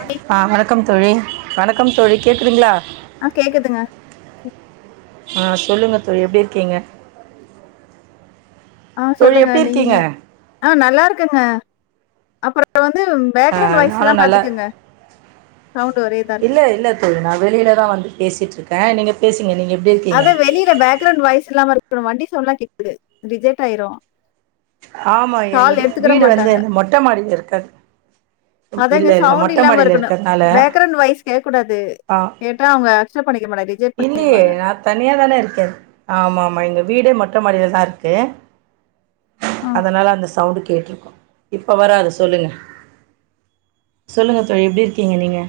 வண்டி ஆ வணக்கம் தோழி வணக்கம் தோழி கேட்குதுங்ளா ஆ கேக்குதுங்க சோ ஆ சொல்லுங்கப்பு எப்டியிருக்கீங்க ஆ தோழி சொல்லுங்க நீங்க எப்டிருக்கீங்க ஆ நல்லாயிருக்குங்க அப்ற வந் ஆ நானு நல்ல சவுண்ட் ஒரே இதா இருக்கு. இல்ல இல்ல தோழி நா வெளியிலதா வந்து பேசிட்டுயிருக் ஆ நீங்க பேசி அத வெளியில பேக்ரேவுண்ட் வாய்ஸ்லா வர் அப்றோ வண்டி சொன்ட்லா கேட்குது ரிஜெட் ஆயிரு ஆமா என்னுடைய வீடு வந்து மொட்ட மாடியாருக்காது அதங்க சவுண்ட் இல்லாம இருக்கணு பேக்ரண்ட் வாய்ஸ் கேக்கூடாது ஆ கேட்டா அவங்க அக்சப்ட் பண்ணிக்க மாட்டா ரிஜெட் பண்ணிடுவாங்க தனியா தானே இருக்க ஆமா ஆமா எங்க வீடே மொட்ட மாடியில தான் இருக்கு ஆ. அதனால அந்த சவுண்டுக்கு கேட்ருக்கு இப்ப வராது சொல்லுங்க சொல்லுங்க தோழி எப்டி இருக்கீங்க நீங்க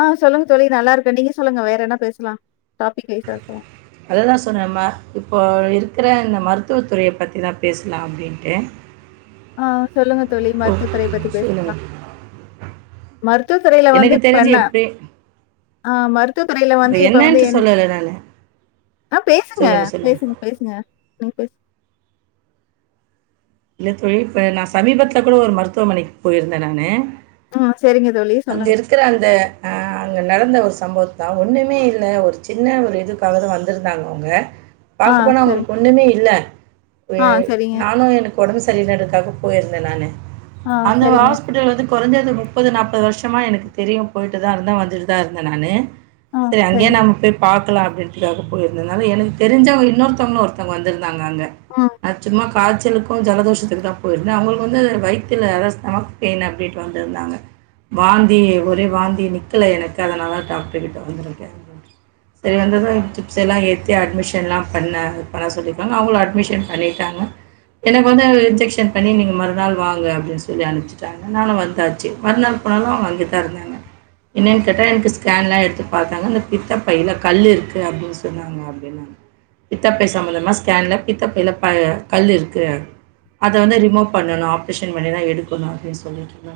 ஆ சொல்லுங்க தோழி நல்லா இருக்கன் நீங்க சொல்லுங்க வேற என்ன பேசலா டாபிக் வெய்ச ஃபோ அதுதா சொன்ன ம இப்போயிருக்குற இந்த மருத்துவ துறைய பத்திதா பேசலா அப்டின்டு ஆ சொல்லுங்க தோழி மருத்துவத்துறைய பத்தி பேசிக்லா சொல்லுங்கள் மருத்துவதுறையில வந்து எனக்கு தெரிஞ்சு ப்பெண்ண எப்படி ஆ மரு த்துவ துறையில இப்போ வந்து இப்ப வந்து என்னன்ட்டு என் சொல்லலை நான் ஆ பேசுங்க சொல்லுங்கள் பேசுங்க சொல்லுங்கள் பேசுங்க நீ பேசுங் இல்ல தோழி இப்ப நா சமீபத்துல கூட ஒரு மருத்துவமனைக்கு போயிருந்தே நானு ம் சரிங்க தோழி சொல்லுங்க. அங்கயிருக்கிற அந்த ஆ அங்க நடந்த ஒரு சம்பவுதா ஒன்னுமே யில்ல ஒரு சின்ன ஒரு இதுகாக தா வந்துருந்தாங்க அவ்ங்க ஆ பாக்க போனா சரி. அவங்களுகு ஒணுமே யில்ல ஆ ஏ சரிங்க. நானு எனுக்கு ஒடம்பு சரியில்லன்றத்துக்காக போயிருந்தே நானு ஆ அந்த சரிங்க. ஹாஸ்பிடல வந்து குறைஞ்சது முப்பது நாப்பது வருஷமா எனக்கு தெரியு போயிட்டு தா இருந்தே வந்துட்டு தா இருந்தே நானு சரி அங்கயே நாம போய் பா [unintelligible] போயிருந்தனால எனக்கு தெரிஞ்சவங்க இன்னொருத்தவங்க ஒருத்தங்க வந்திரு நாதாங்க ம். அத் சும்மா காய்ச்சலுக் ஜலதோஷத்துக்கு தா போயிருந்தே அவங்களுக்கு வந்து வயத்துல அதாவது ஸ்டமக் பெயின் அப்டின்ட்டு வந்திருந்தாங்க வாந்தி ஒரே வாந்தி நிக்கல எனக்கு அதனால தான் டாக்டர் கிட்ட வந்திருக்கே சரி வந்ததான் சிப்ஸ் எல்லாம் ஏத்தி அட்மிஷன் எலாம் பண்ண பண்ண சொல்லியிருக்காங்க அவங்களும் அட்மிஷன் பண்ணிட்டாங்க எனக்கு வந்து இன்ஜெக்ஷன் பண்ணி நீங்கள் மறுநாள் வாங்க அபடின்னு சொல்லி அனுபிச்சுட்டாங்க நானு வந்தாச்சு மறுநாள் போனாலு அவங்க வாங்கி தா இருந்தாங்க என்னனு கேட்டா எனக்கு ஸ்கேன்லாம் எடுத்து பாத்தாங்க இந்த பித்த பையில கல் இருக்குது அப்டின்னு சொன்னாங்க அப்டின்னாங்க பித்தப்பை சம்மந்தமாக ஸ்கேனில் பித்த பையில கல் இருக்கு ந்து அத வந்து ரிமூ பண்ணனும்ஆப்ரஷன் பண்ணித எடுக்கணு அப்டினுசொல்லிட்டு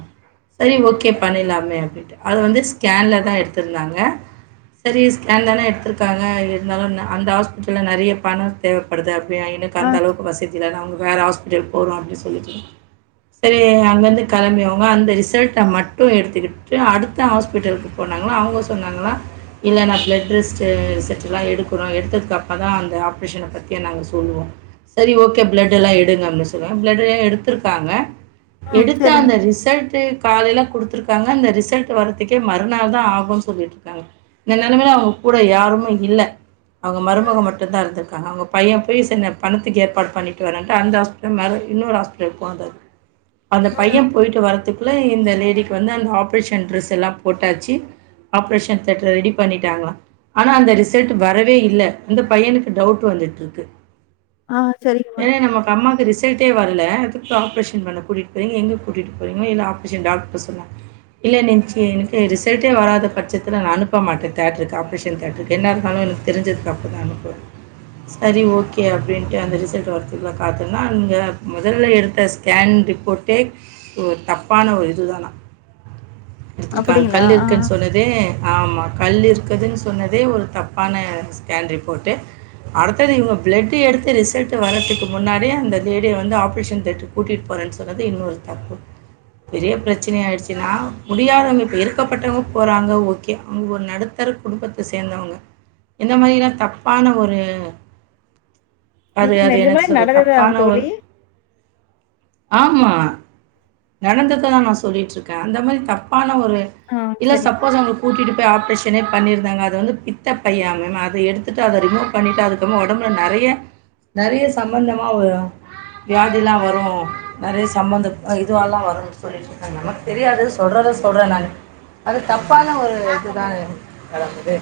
செரி ஓக்கே பண்ணிலாமேஅப்டிடு அதுவந்துஸ்கேன்லதா எடுத்து யிருதாங்க செரி ஸ்கேனலதா எடுத்திருகாங்க ஹ இருந்தாலுஅந்த ஹாஸ்பிடல நிறைய பணம் தேவப்படுதே வங்க எனுக்கு ஆ. அந்தளவுக்கு வசித் வேற ஹாஸ்பிடல் போறோ அப்டினு சொல்லி செரி அங்கிருந்து கிளம்பிவாங்க அந்த ரிச் சட்டா மட்டு எடுத்துக்கி அடுத்த ஹாஸ்பிட்டலுக்கு போனாங்களா அவங்க சொன்னாங்களா இல்ல நா ப்ளட் ரெஸ்ட்டு ரிசல்டெலாம் எடுக்கணும் எடுத்ததுக்கப்பதான் அந்த ஆப்ரேஷனை பத்தியே நாங்க சொல்லுவோ சரி ஓகே ப்ளட்ல்லாம் எடுங்க அப்டி சொல்ட்ரங் ப்ளட் எடுத்திருக்காங்க ம். எடுத்த சரிங்க. அந்த ரிசல்டு காலையில கொடுத் ருக்காங்க அந்த ரிசல்ட் வர்துக்கே மறுநாள் ஆகுனு சொல்லிட்டு இருக்க இந்த நிலமையில அவங்கூட யாருமேயில்ல அவுங்க மருமக ம். மட்டுதாயிருந்துயிருகாங்க அவங்க பையன் பீரின்டனு பணத்துக்கு ஏற்பாடு பண்ணி வெனன்டு அந்தஹாஸ்பிடல்மேல இன்னொரு ஹாஸ்பிட்ல் போந்த அந்த பைய ம். போயிட்டு வர்துக் ல இந்த லேடிக்கு வந்து அந்த ஆப்ரேஷன் ட்ரெஸ்லாம் போட்டாச்சு ஆப்ரேஷன் தேட்டர் ரெடி பண்ணியிடாங்களா ஆனா அந்த ரிசல்ட் வரவேயில்ல அந்த பையனுக்கு டவுட் வந்துட்டுயிருக்கு ஆ சரிங்கம்மா. ஏனா நம்ம பம்மா சரிஸ் ரிசல்ட்டே வர்ல அதுக்கு ஆப்ரேஷன் பண்ண கூட்டிட்டு போகிறீங்க எங்கே கூட்டிட்டு போகறீங்கள இல்லை ஆப்ரேஷன் டாக்டர் சொன்னான் இல்லை நன்னைக்கு எனக்கு ரிசல்ட்டே வராத பட்சத்தில் நா அனுப்ப மாட்டேன் தேட்டருக்கு ஆப்ரேஷன் தேட்டருக்கு என்ன இருந்தாலும் எனக்கு தெரி்சதுக்க தான் அனுப்புவே சரி ஓகே அப்டின்ட்டு அந்த ரிசல்ட் த்திகுல்ல பாத்தர்ள அங்க முதல்ல எடுத்த ஸ்கேன் ரிப்போட்டே ம் தப்பான ஒரு துதானா எடுத்திருக்காங் அப்படிங்களா? கல் ஆ. இருக்குன்னு சொன்னதே ஆமா கல்லுயிருக்குதுனு சொன்னதே ஒரு தப்பான ஸ்கேன் ரிப்போட்டு அடுத்தது இவங்க ப்ளட் எடுத்து ரிசல்ட் ட் வர்றதுக்கு முன்னாடியே அந்த லேடிய வந்து ஆப்ரேஷன் த்தேட்டருக்கு கூட்டிட்டு போறேன்னு சொன்னறது இன்னொரு தப்பு பெரிய பிரச்சன யிடுச்சுனா முடியாதவங்க இப்ப இருக்கபட்டவங்க போறாங்க ஓகே அவங்க ஒரு நடுத்தர குடும்பத்த சேந்தவங்க இந்த மாதில்லாம் தப்பான ஒரு அது இது அது நிஜமே என்னது சொல்றது? நடந்ததான் தப்பான தோழி ஒரு ஆமா நடந்ததுதான் நா சொல்லிட்டுஇருக்கே அந்த மாதிரி தப்பான ன ஒரு ஆ இல்ல சரிங்க. சப்போஸ் அவங்கல கூட்டிட்டு போயி ஆப்ரேஷ பண்ணியிருந்தாக அத வந்து பித்த பை அத எடுத்துட்டு அத ரிமூவ் பணிட்டு அதுக்கப்ற ஒடம்புல நெறைய நெறைய சம்பந்தமா ஒரு வியாதில்லாம் வரும் நெறைய சம்பந்த இதுவ எல்லாம் வரும்னு சொல்லிட்டு இருக்காங்க நமக்கு தெரியாது சொல்றத சொல்றே நானு அது தப்பான ஒரு இதுதான் கலந்தது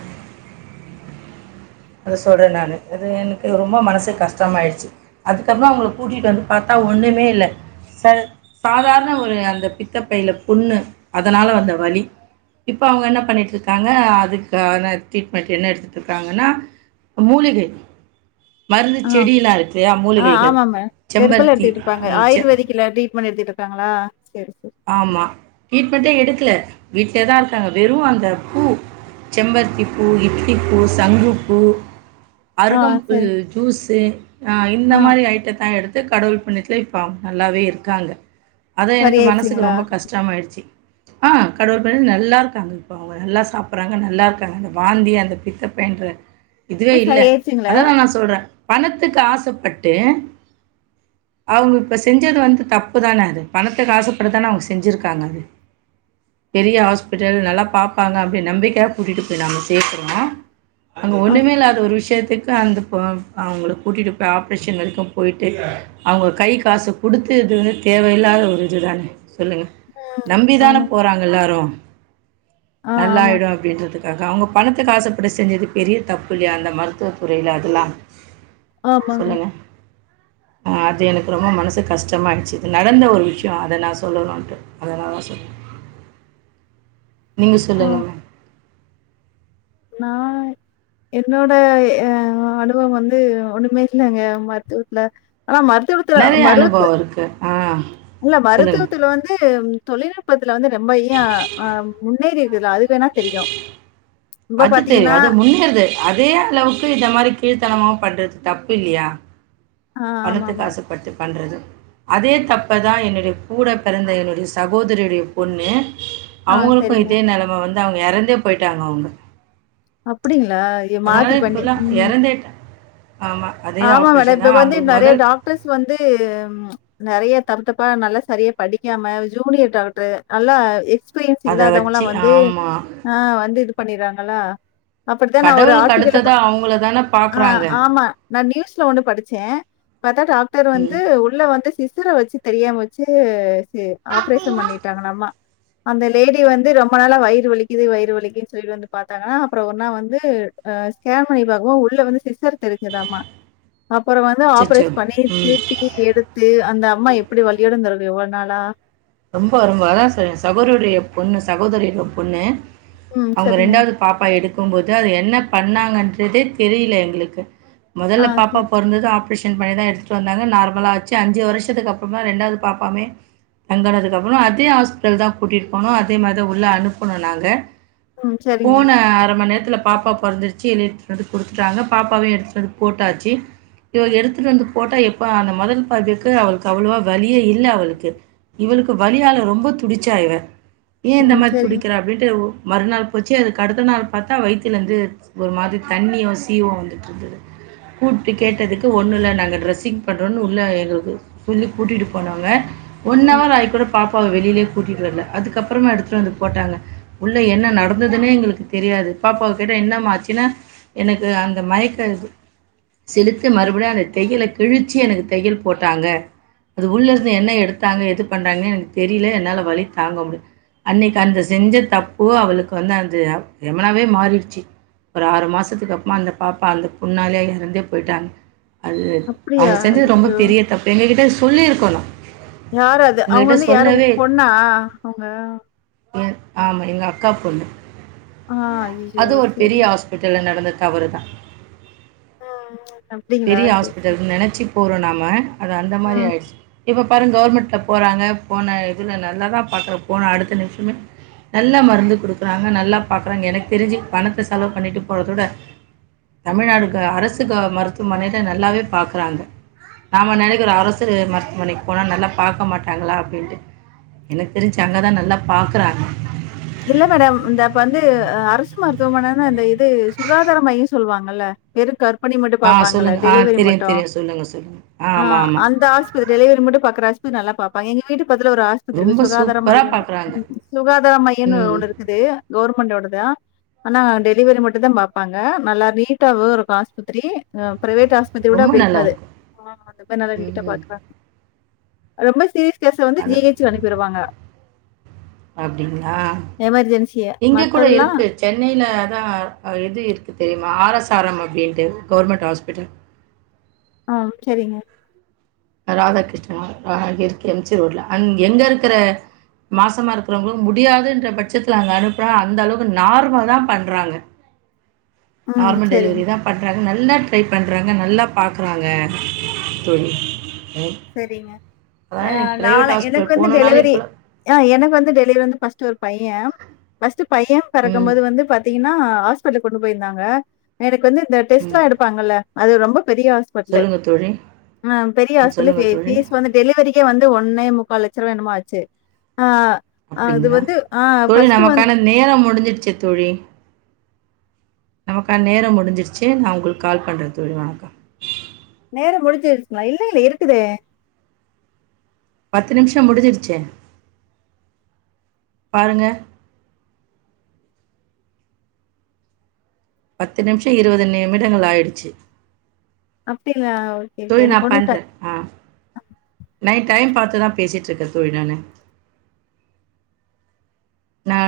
அத சொல்றே நானு அது எனக்கு ரொம்ப மனசுக்கு கஷ்டமாயிடுச்சு அதுக்கபற அவங்கல கூட்டிட்டு வந்து பாத்தா ஒண்ணுமேயில இல்ல சாதாரண ஒரு அந்த பித்த பை புன்ணு அதனால வந்த வலி இப்ப அவங்க என்ன பண்ணிட்டு யிருக்காங்க அதுகான ட்ரீட்மெண்ட் என்ன எடுத்துட்டு இருக்காங்கனா மூலிகை மருந்து ஆ. செடில்லாம் இருக்கு ஆ மூலிகைகள் ஆமாங்க. செம்பருத்தி பண்ணி எடுத்தட்டு இருக்காங்களா சரி சரி. ஆம்மா இப்பதிக்கு எடுக்கல வீலதான் இருக்காங்க வெறும் அந்த பூ செம்பருத்தி பூ இட்லி பூ சங்குப்பூ ஆ அருகம்புல் சரி. ஜுஸ்சு ஆ இந்த மாதிரி ஐட்ட தான் எடுத் கடவுள் புண்ணித்ல இப்ப நல்லாவே இருக்காங்க அதான் எனக்கு மனஸ் சரியாயிருச்சுங்களா? ரொம்ப கஷ்டம ஆயிடுச்சு ஆஹ் கடவுள் படி நல்லா இருக்காங்க இப்ப அவங்க நல்லா சாப்பிடடுறாங்க நல்லா இருக்காங்க வாந்தி அந்த பித்தப்பைன்ற இதுவே போய் இல்ல சரியாயிருச்சுங்களா? அததான் நான் சொல்றேன் பணத்துக்கு ஆசைப்பட்டு அவங்க இப்ப செஞ்சது வந்து தப்புதானே அது பணத்துக்கு ஆசைப்ப அப்படி தானே அவுங்க செஞ்சுருக்காங்க பெரிய ஹாஸ்பிட்டல் நல்லா பாப்பாங்க அப்படி நம்பிக்கையா கூட்டிகிட்டு போய் நாம சேர்க்குறோம் அங்க ஆ ஒண்ணுமே இல்லாத ஒரு விஷயத்து எதுக்கு அந்த இப்போ அவங்க கூட்டிகிட்டு போய் ஆப்ரேஷன் வரைக்கும் போய்ட்டு அவங்க கை காசு கொடுத்து இது வந்து தேவையில்லாத ஒரு இது தானே சொல்லுங்க நம்பி தானே ஆமாங்க. போறாங்க எல்லாரும் ஆ ஆமாங்க. நல்லாயிடும் அப்படின்றதுக்கு அவுங்க பணத்துக்கு ஆசப்பட்டு செஞ்சது பெரிய தப்பு இல்லியா அந்த மருத்துவ துறையில அதுலாம் ஆமாங்க அது எனக்கு ரொம்ப மனசு கஷ்டமாயிடுச்சு நடந்த ஒரு விஷயம் அதை நான் சொன் சொல்லணட்டு அதனால தா சொல்லுவே நீங்க ஆ சொல்லுங்க மேம் நான் என்னோடய அனுபவம் வந்து ஒண்ணுமே இல்லைங்க மருத்துவத்துல ஆனா மருத்துவத்துல நெறைய மருவத்து அனுபவம் இருக்கு. ஆ இல்ல சொல்லுங்க. மருத்துவத்துல வந்து தொழில் பத் இதுல வந்து ரொம்ப யா என்னது இதுல அது வேணா தெரியும் இப்ப அது தெரியும் பாத்தீங்கன்னா அது முன்னேறுது அதே அளவுக்கு இந்த மாரி கீழ்த்தனமா பண்றது தப்பு இல்லியா ஆ பணத்து ஆமாமா. காசப்பட்டு பண்ணுறது அதே தப்ப தான் என்னுடைய கூட பிறந்த என்னுடைய சகோதரியுடைய பொண்ணு ஆ அவுங்களுக்கு சரிங்க. இதே நெலம வந்து அவுங்க இறந்தே போயிட்டாங்க அவுங்க அப்படி அதனால இப்பல்லாம் இறந்ததேட்டாங் ஆமா அதே ஆமா மேடம் ஆப்ரேஷன் இப்ப தான் வந்து அவங்களுக்கு நெறைய முதல் டாக்டர்ஸ் வந்து நெறைய தப்பா நல்லா சரியா படிக்காம ஜூனியர் டாக்டர் நல்லா எ எக்ஸ்பிரியன்ஸ் அத வச்சு இல்லாதவங்களாம் வந்து ஆமா. ஆஹ் வந்து பண்ணிறாங்களா கடவுள்க்கு அடுத்ததா அவங்கள தான பாக்குறாங்க நா நியூஸ்ல ஒன்னு படிச்சே பார்த்தா டாக்டர் வந்து ம். உள்ள வந்து சிஸ் த்துல வச்சு தெரியாம வச்சு [unintelligible] ஆப்ரேஷன் பண்ணிட்டாங்களாம்மா அந்த லேடி வந்து ரொம்ப நாள வயிறு வலிக்குது வயிறு வலிக்குன்னு சொல்லிட்டு வந்து பா்த்தாங்கன்னா அப்றோ ஒருனா வந்து அ ஸ்கேன் பண்ணி பாக்கும்போ உள்ள வந்து சிஸர் தெரிஞ்சுதாமா அப்புறோ வந்து அச்சச்சோ! ஆப்ரேஷ் பண்ணி ம். திருப்பி எடுத்து அந்த அம்மா எப்டி வலியோடுருந் இவ்ளோ நாளா ரொம்ப ரொம்ப அதா ச சகோதரியுடைய பொண்ணு சகோதரியுட பொண்ணு ம். அவங்க சரிங்க. ரெண்டாவது பாப்பா எடுக்க இருக்கும் போது அது என்ன பண்ணாங்கன்றதே தெரில எங்களுக்கு ஆ மொதல்ல பாப்பா சரி. பொறந்தது ஆப் ஆப்ரேஷன் பண்ணிதா எடுதுட் வந்தாங்கா நார்மலாச்சு அஞ்சி வருஷத்துக்கு அப்றமா ரெண்டாவது பாப்பாமே வெங்கனதுக்கு அப்றோ அதே ஹாஸ்பிட்டல் தா கூட்டிட்டு போணு அதே மாதி தா உள்ள அனுப்ணோ நாங்க ம். சரிங்க. போன அர மணி நேரத்ல பாப்பா பொறந்துடுச்சு எ எடுத்துட்டு வந்து குடுத்துட்டாங்க பாப்பாவையு எடுத்துட்டு வந்து போட்டாச்சு இவங்க எடுத்துட்டு வந்து போட்டா எப்ப அந்த முதல் பாகுக்கு அவளுக்கு அவ்வளோவா வலியே இல்ல அவளுக்கு இவளுக்கு வலியால ரொம்ப துடிச்சா இவ ஏன் இந்த ம். மாதி சரிங்க. துடிக்கிறா அப்டின்ட்டு மறுநாள் போச்சு அதுக்கு அடுத்த நாள் பார்த்தா வய்துலிருந்து ஒரு மாதிரி தண்ணியோ சீவோ வந்துட்டுருந்தது கூப்ட்டு கேட்டதுக்கு ஒன்னுல்ல நாங்கன்ரெஸ்ஸிங் பண்ணுறோன்னு உள்ள எங்களுக்கு சொல்லி கூட்டிட்டு போனோங்க ம். ஒன்னவர் ஆயி கூட பா பாப்பாவ வெளிலேயே கூட்டிட்டு வர்ல அதுக்கப்புறமா எடுத்துட்டு வந்து போட்டாங்க உள்ள என்ன நடந்ததுனே எங்களுக்கு தெரியாது பாப்பாவ கிட்ட என்னமாச்சுனா எனக்கு அந்த மயக்க செலுத்து மறுபடியு அந்த தெய்யல கிழிச்சி எனக்கு தெயல் போட்டாங்க அது உள்ள இருந்து என்ன எடுத்து தங்க எது பண்றாங்கன்னு எனக்கு தெரில என்னால வலி தாங்க முடியல அன்னைக்கு அந்த செஞ்ச தப்பு அவளுக்கு வந்து அந்த எமனாவே மாறிடுச்சு ஒரு ஆறு மாசத்துக்குகப்மா அந்த பாப்பா அந்த புண்ணாலே எறந்தே போயிட்டாங்க அது அப்படியா? அவங்க செஞ்சது ரொம்ப ஐயோ! பெரிய தப்பு எங்க கிட்ட சொல்லியிருக்கோனு யாரது அவங்க வந்து யாரும் பொண்ணா அவங்க மா எங்க அக்கா பொண்ணு ஆ ஐயோ! அது ஒரு சரி. பெரிய ஹாஸ்பிட்டல நடந்தது தவறுதா அப்டிங்களா சேரி சேரி போரோ நம அது அந்த மாரி ஆயிடுச்சு இப்ப கவர்மெண்ட்ல்ல போறாங்க போன இதில நல்லா தா பார்க்கற போன அடுத்த நிமிஷமே நல்ல மருந்து கொடுக்குறாங்க நல்லா பார்க்கறாங்க எனக்கு தெரிஞ்சு பணத்த செலவு பண்ணிட்டு போறதோட தமிழ்நாடு அரசு க மருத்துவமனையில நல்லாவே பாக்குறாங்க நாம நினைக்கிறோ அரசு மருத்துவமனைக்கு போனா நல்லா பார்க்க மாட்டாங்களா அப்டின்ட்டு எனக்கு தெரிஞ்சு அங்கதா நல்லா பாக்குறாங்க இல்ல மேடம் இந்த இப்ப வந்து அரசு மருத்துவமனைனா அந்த இது சுகாதார மையம் சொல்லுவாங்கல்ல வெறு க பணி மட்டும் ஆ பாப்பாங்கள சொல்லுங்க. ஆ டெலிவரி தெரியும், மட்டும் தெரியும். சொல்லுங்க, சொல்லுங்க. ஆ ஆமா, ஆமா. அந்த ஆஸ்பத் டெலிவரி மட்டும் பாக்குற ஆஸ் க்கு நல்லா பாப்பாங்க எங்க வீட்டுப் பக்கதுல ஒரு ஆஸ்பித்ரி ரொம்ப இருக்கு சுகாதார சூப்பரா மையன்னு பார்க்குறாங்க. சுகாதார மைய் இன்னு ம். ஒன்னு இருக்குது கவர்மெண்டோடதுதான் ஆனா டெலிவரி மட் மட்டுந்தான் பாப்பாங்க நல்லா நீட்டாவு இருக்கும் ஆஸ்பத்திரி அ பிரைவேட் ஆஸ்பித்திரி கூட ரொம்ப அப்டி இருக்காது நல்லாயிருக்கும். ஆ அந்த மாரி நல்லா நீட்டா ம்ஹ்ம். பாத்துகுறாங்க ரொம்ப சீரிஸ் கேஸ வந்து ஜிஹெச்சு அனுப்பிருவாங்க அப்டிங்க ஆ எமர்ஜென்சிய இங்க கூட மத்ததெல்லாம் இருக்கு சென்னைல அதான் அ இது இருக்குது ஆர் எஸ் ஆர் எம் அப்டின்ட்டு கவர்மெண்ட் ஹாஸ்பிட்டல் ஆ சரிங்க ராதாகிருஷ்ணன் அ இருக்கு எம் ஜி ரோட்ல அங் எங்க இருக்குற மாசமா இருக்குறவங்களு முடியாதுன்ற பட்சத்துல அங்க அனுப்புனா அந்த அளவுக்கு நார்மல் தான் பண்றாங்க ம் நார்மல் சரிங்க, டெலிவரி தான் பண்றாங்க நல் ல்லா ட்ரை பண்றாங்க நல்லா பாக்குறாங்க தோழி ம். சரிங்க அதான் ஆ எனக்கு நாள பிரைவேட் எனக்கு ஹாஸ்பிட்டல் வந்து போணும்னாலே டெலிவரி இப்போலாம் ஆ எனக்கு வந்து டெலிவரி வந்து பஸ்ட்டு பையன் பஸ்ட்டு பையன் ம். பிறக்கும்போது வந்து பாத்தீங் என்னா ஹாஸ்பிட்டலுக்கு கொண்டு போயிருந்தாங்க எனக்கு வந்து இந்த டெஸ்ட் லா ம். எடுபாங்கல்ல அது ரொம்பக் பெரிய ஹாஸ்பட்லு சொல்லுங்க தோழி. அ பெரிய ஹாஸ் புள்ள சொல்லுங்க கே தோழி பீஃஸ் வந்து டெலிவரிக்கே வந்து ஒன்னே முக்கால் லட்ச் சருவா என்னமோ ஆச்சு ஆ அது அப்டிங்களா வந்து ஆ தோழி ஃபர்ஸ்ட்டு வந்து நமக்கான நேரம் முடிஞ்சிருச்சு தோழி நமக்கான நேரம் முடிஞ்சிருச்சு நான் உங்களுக்கு கால் பண்ற தோழி நானு நேரொ முடிஞ்சிடுச்சுங்களா இல்ல இல்ல இருக்குதே பத்து நிமிஷோ முடிஞ்சிருச்சே பாருங்க பத்து நிமிஷோ இருவது நிமிடங்கள் ஆயிடுச்சு அப்டிங்களா? Okay, okay. தோழி நா எனக்கு ஒன்னும் பண்றேன் ஆ நைட் டைம் பாத்து ங்கிட்டதான் பேசிட்ருக்கே தோழி நானு நான்